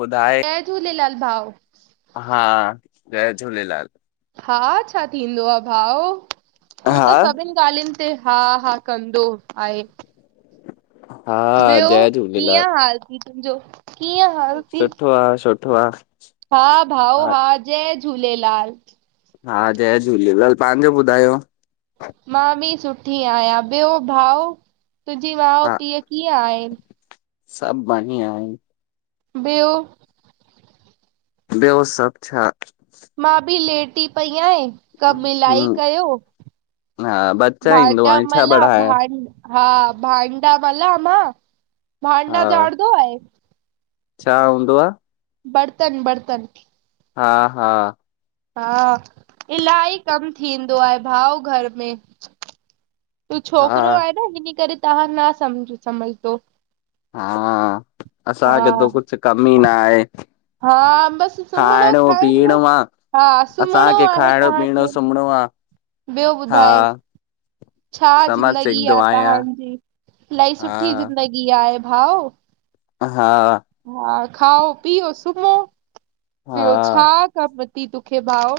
ॿुधाए जय झूलेलाल भाऊ हा जय झूलेलाल हा छा थींदो आहे भाऊ तूं त हा सभिनि ॻाल्हियुनि ते हा हा दो आहे हा ॿियो जय झूलेलाल कीअं हाल अथई तुंहिंजो कीअं हाल सुठो [unintelligible] सुठो आहे हा भाऊ हा जय झूलेलाल हा जय झूलेलाल तव्हा ॿुधायो मां बि सुठी आहियां ॿियो भाऊ। तुंहिंजी माउ हा कीअं आहे। सभु बढ़िया आहिनि ॿियो ॿियो सभु छा मां बि लेटी पई आहियां। कम इलाई हूं कयूं हा बच्चा ईंदो भांडा आ छा पढ़ाया मलियां। हा भांडा मलियां मां हा भांडा चाढींदो आहे छा हूंदो आहे। बर्तन बर्तन हा हा हा इलाही कम थींदो आहे भाऊ घर में। तूं छोकिरो हा आहियो न इन करे तव्हां न समझंदा। हा हा असांखे त कुछ कमु ही न आहे। हा बस सुम्हणो ऐं खाइणो खाइणो। पीअणो आ। हा सुम्हणो असांखे आहे खाइणो तव्हांखे पीअणो सुम्हणो आ ॿियो हा ॿुधाए। छा समझ ज़िंदगी सघंदो आ आहियां तव्हांजी इलाही सुठी हा ज़िंदगी आहे हा भाऊ हा खाओ पीओ सुम्हो हा ॿियो छा कमु अथई तोखे भाऊ।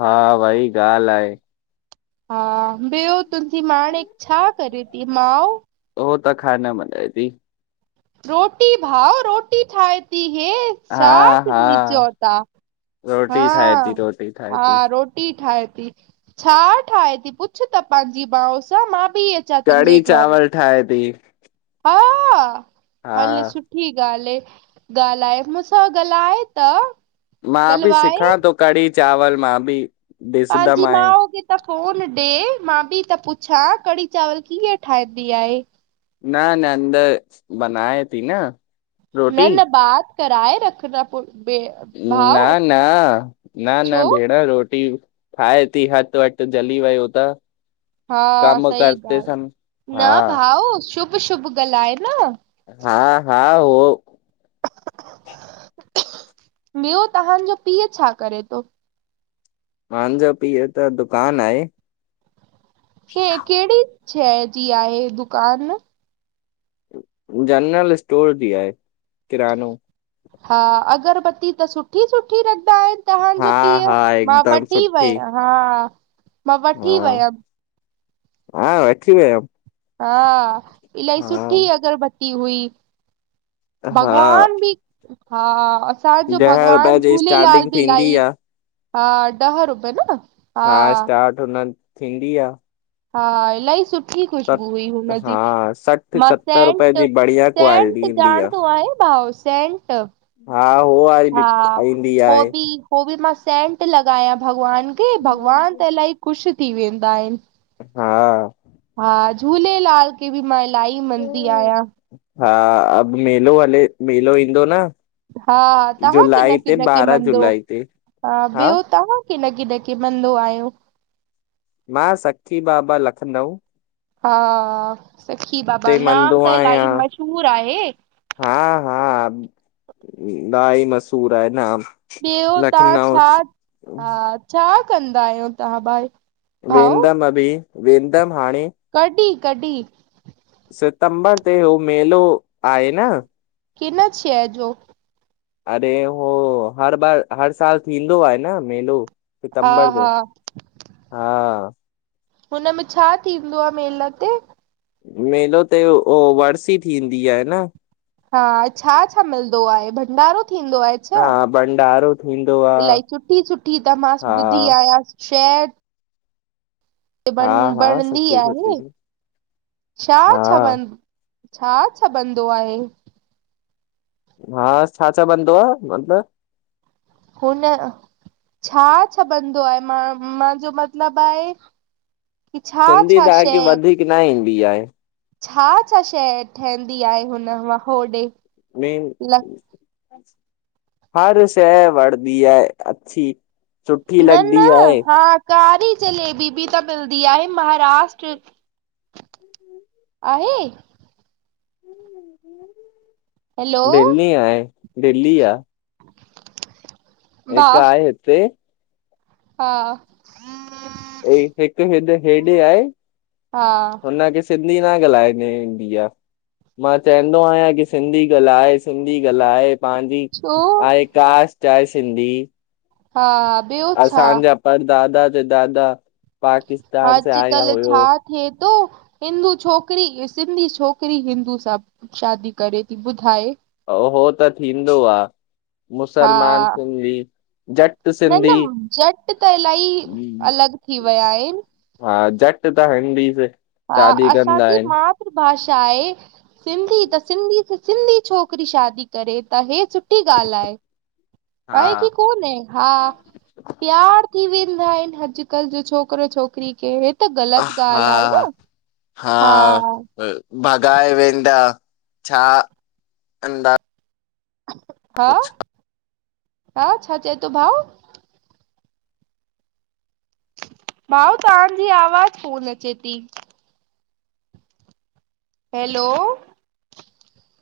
हा भई ॻाल्हि आहे। हा ॿियो तुंहिंजी माउ छा करे थी माउ, हू त खाधो ठाहे थी। रोटी भाउ रोटी ठाहे थी हेै, हा छा हा सिंधी चओ था। हा रोटी ठाहे थी रोटी ठाहे हा थी रोटी ठाहे। छा ठाहे थी पुछ त पंहिंजी माउ खां नथी अचां तुंहिंजे कढ़ी घर चांवर ठाहे थी हा हा हल सुठी ॻाल्हि आहे ॻाल्हाए मूंसां ॻाल्हाए त मां बि गलवाए सिखां थो कढ़ी चावल मां बि तव्हां जी ॾिसंदमि ऐं माउ खे त फोन ॾे मां बि त पुछां कि कढी चावर कीअं ठाहींदी आहे। न न अंदर ठाहे थी न न रोटी न ॻालहाराये पोइ न न न न छो? भेण रोटी ठाहे थी हथ जली वियो त हा कम सही करते सन ॻाल्हि हा आहे भाऊ शुभ शुभ ॻाल्हाए न हा हा उहो ॿियो तव्हांजो पीउ छा करे थो मुंहिंजो पीउ खे त दुकानु आहे कहिड़ी शइ जी आहे दुकान जनरल स्टोर ज आहे किरानो हा अगरबती त सुठी सुठी हा तव्हांजो पीउ हा मां हिकदम वठी सुठी आयी हुअम मां हा वठी वयम हा वेठी विया आहियो हा इहा सुठी अगरबत्ती हुई हा भॻवान बि हा असांजो ॾह रुपए भॻवानु जी झूलेलाल स्टार्टिंग बि थींदी इलाही आ ॾह रुपया जो न हा स्टार्ट हुन थींदी आहे हा इलाही सुठी आहे सुठी ख़ुशबू हुई हुनजी हा सठि मां सतरि रुपए सेंट जी बढ़िया क्वालिटी सेंट ईंदी आ। ॼाणंदो आहियो भाउ सेंट हा हो वारी बि हा ईंदी हो आहे बि हो बि मां सेंट लॻायां भॻवान खे भॻवान त इलाही ख़ुशि थी वेंदा आहिनि हा हा झूलेलाल खे ॿि मां इलाही मञंदी आहियां। हा अब मेलो हले मेलो ईंदो न। हा तव्हां कीन जुलाई ते कीन के ॿारहां मंदो जुलाई ते हा ॿियो तव्हां। किन किन खे मंदो आहियो। मां सखी बाबा लखनऊ हा सखी बाबा हुते मंदो नालो त आहियां इलाही मशहूर आहे हा हा इलाही मशहूर आहे न ॿियो तव्हां छा हा छा कंदा आहियो तव्हां भाई। भाउ वेंदम अभी वेंदम हाणे कॾहिं कॾहिं सितंबर ते हो मेलो आहे न। किन शय जो अरे हो हर बार हर साल थींदो आहे न मेलो। हा सितंबर जो हा हा हुनमें छा थींदो आहे मेला ते मेलो तेह हो वर्सी थींदी आहे न। हा छा छा मिलंदो आहे भंडारो थींदो आहे छा हा भंडारो थींदो आहे इलाही सुठी सुठी त मां हा ॿुधी आयसि [unintelligible] हा बन हा ॿणंदी सुठी सुठी आहे छा हा छा ब छा छा बंदो आहे हा छा छा बंंदो आ मतलब हुन छा छा बंदो आहे मां मांॼो मतलबु आहे की छा सिंधी छा तव्हांखे शइ वधीक न ईंदी आहे। छा छा शय ठहंदी आहे हुन वा होॾे मेन ल हर शइ वढदी आहे अच्छी सुठी न न लॻदी आहे हा कारी जलेबी ॿि त मिलदी आहे महाराष्ट्र आहे हैलो दिल्ली आहे दिल्ली आहे हिक भाउ आहे हिते हा हिकु हिड हेॾे आहे हा हुन खे सिंध [unintelligible] सिंधी न ॻाल्हाइण इंदी आ [unintelligible] मां चेंदो आहियां की सिंधी ॻल्हाए सिंधी ॻल्हाए। पंहिंजी छो आहे कास्ट आहे सिंधी। हा ॿियो छा असांजा परदाादा जा दादा पाकिस्तान से आया अॼकल हुयो छा थिए तो। हिंदू छोकिरी सिंधी छोकिरी हिंदू सां शादी करे थी ॿुधाए। हो त थींदो आ हा मुसलमान सिंधी। जट न सिंधी न झट त इलाही अलॻि थी विया आहिनि। हा झट त हंदीस [unintelligible] हा असांजी मातृभाषा आहे सिंधी त सिंधी छोकरी शादी करे त हे। सुठी ॻाल्हि आहे, आहे की हा कोन हा प्यारु थी [unintelligible] [unintelligible] अॼकल्ह जो छोकिरो छोकिरी खे हे त ग़लति ॻाल्हि आहे हा न। हा बगाए वेंदा छा [unintelligible] हा कुछ [inaudible] हा छा चए थो भाऊ भाऊ तव्हांजी आवाज कोन अचे थी हैलो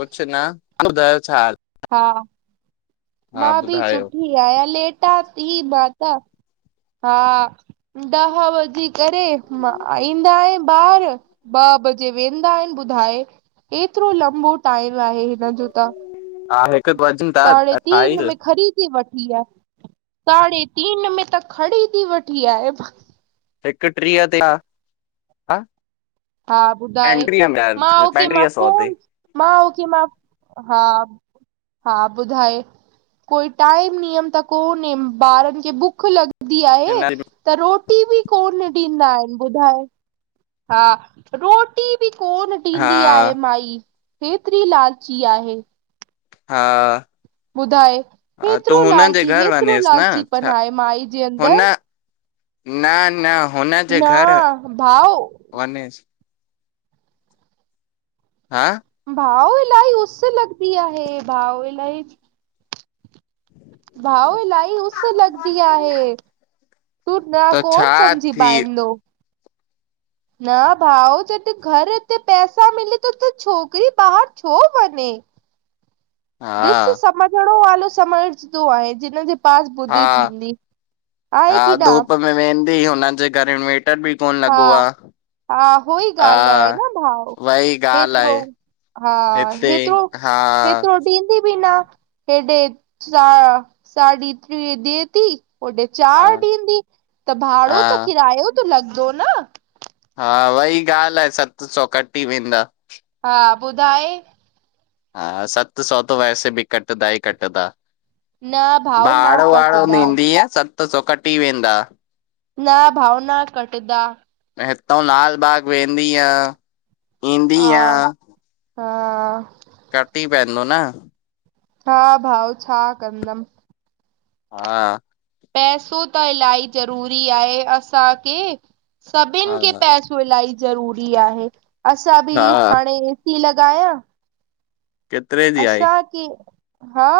कुझ न [unintelligible] ॿुधायो छा हाल हा मां बि ॿुधायो। सुठी आहियां लेटा थी मां। त [unintelligible] हा ॾह बजे ईंदा आहिनि ॿार, ॿ बजे वेंदा आहिनि ॿुधाए एतिरो लंबो टाइम [unintelligible] हिननजो त हा हिकु वजन था अठाईस [unintelligible] खरीदी वठ साढे टी में त खणी वठी आहे हिकु ट्रीह ते हा हा ॿुधाए पंटीह में यार, मां पंटीह सौ फोन ते मां हा [inaudible] हा ॿुधाए कोई टाइम नियम त कोन्हे ॿारनि खे भुख लॻंदी हिन आहे त रोटी बि कोन ॾींदा आहिनि ॿुधायो हा रोटी बि कोन हा ॾींदी आहे माई हेतिरी लालची आहे हा, ॿुधाए हा तूं हेतिरो हुननि जे लालची घर हेतिरो वञेसि न लालचीपन छा आहे माई जे हुन अंदरि। [inaudible] न न हुनजे घर न भाउ वञेस्। हं, भाऊ इलाही उस लॻंदी आहे भाऊ इलाही। भाऊ इलाही उस लॻंदी आहे। तूं न त छा कोन समझी थी सघंदे न भाऊ जॾहिं घर में पैसा मिलनि त त छोकिरी ॿाहिर छो वञे। डिस हा समझण वारो समझंदो आहे जिन जे। फास्ट हा ॿुधि थींदी आहे कि न। हिते हुन जे घर इनवेटर बि कोन हा लॻो आहे। हा उहा ई ॻाल्हि आहे न भाऊ वई ॻाल्हि हेतिरो। आहे हा हिते हेतिरो हा हेतिरो ॾींदी बि न। हेॾां साढा टे ॾिए थी। होॾे हा चार ॾींदी त हा भाड़ो त किरायो त लॻंदो न। हा वई ॻाल्हि आहे सत सौ कटी वेंदा। हा ॿुधाए। हा सत सौ त वैसे बि कटन्दा ई कटन्दा। न भाव न भाड़ो वाड़ो कटदा ॾींदीअ त सत सौ कटी वेंदा न भाऊ न कटंदा। हितो लाल बाग वेंदी ईंदी। हा हा, कट ई पवंदो न हा भाऊ छा कंदम। हा, पैसो त इलाही ज़रूरी आहे असांखे। हा सभिनि खे पैसो इलाही ज़रूरी आहे असां बि हा हाणे ए सी। ॻांया [unintelligible] केतिरे जी आई? असांखे हा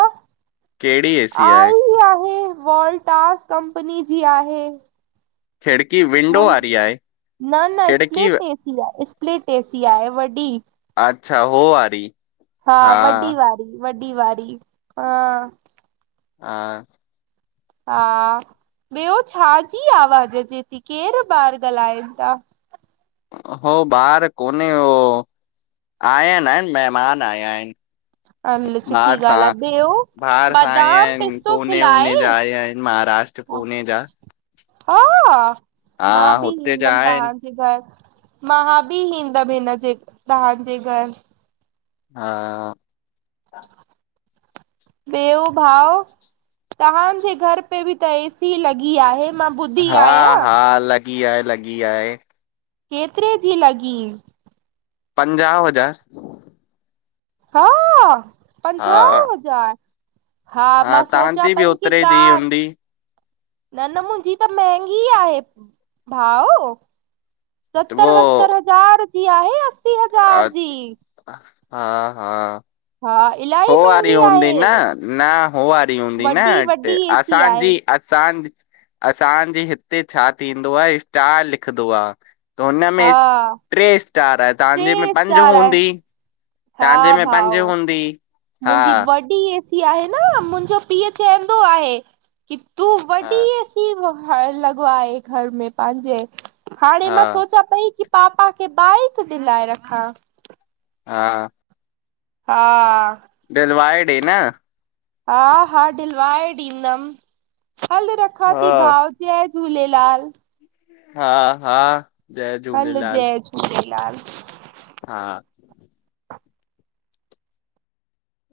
कहिड़ी एसी आहे आई आहे। वॉल्टास कंपनी जी आहे। खिड़की विंडो वारी आहे न न खिड़की स्पिलेटएसी स्पिलेटएसी आहे वॾी। अच्छा हो वारी। हा वॾी वारी वॾी वारी हां। [inaudible] हा। ॿियो छा जी आवाज़ु अचे थी केरु ॿार ॻाल्हाइनि था। हो ॿार कोन्हे हो आया आहिनि महिमान आया आहिनि। हल सुठी बाहिर सां ॻाल्हि आहे ॿियो बाहिर सां आया बादाम आहिनि पिस्तो पुने खिलाए उने जा आया आहिनि। महाराष्ट्र पुने जा। हा! हा मां बि हुते जा ईंदम आहिनि तव्हांजे घर। मा बि ईंदम हिन जे तव्हांजे घर। हा। ॿेियो भाउ तव्हांजे घर पे बि त एसी लॻी आहे। मां ॿुधी हा आहियां हा लॻी आहे लॻी आहे। केतिरे जी लॻी। पंजाहु हज़ार। हा! पंजाहु हा हजार। हा, मां सोचां तव्हांजी बि पई की ओतिरे जी कार। हूंदी न न मुंहिंजी त महेंगी आहे भाउ। सतरि वतरि हज़ार जी आहे। अ, हज़ार जी हा हा। हा हो इलाही वारी महांगी हूंदी आहे न, न, हो वारी हूंदी न वॾी वॾी एसी आहे असांजी असां असांजे हिते छा थींदो आहे स्टार लिखंदो आहे। त हुनमें हा ट्रे स्टार आहे, टे तव्हांजे में पंज स्टार आहे हूंदी। त्वहांजेे हा में पंज भाऊ हूंदी। हा मुंहिंजी वॾी एसी आहे न, मुंहिंजो पीउ चवंदो आहे। की तूं हा वॾी असीं लॻवा घर में पंहिंजे हाणे मां हा सोचां पई की पापा खे बाइक दिलाए रखा। हा। हाँ। दिलवाए डे न। हा हा डढिलवाए ॾींदमि, हल रखां हा थी भाव च झूलेलाल। हाँ हाँ। हल जय झूलेलाल। हाँ।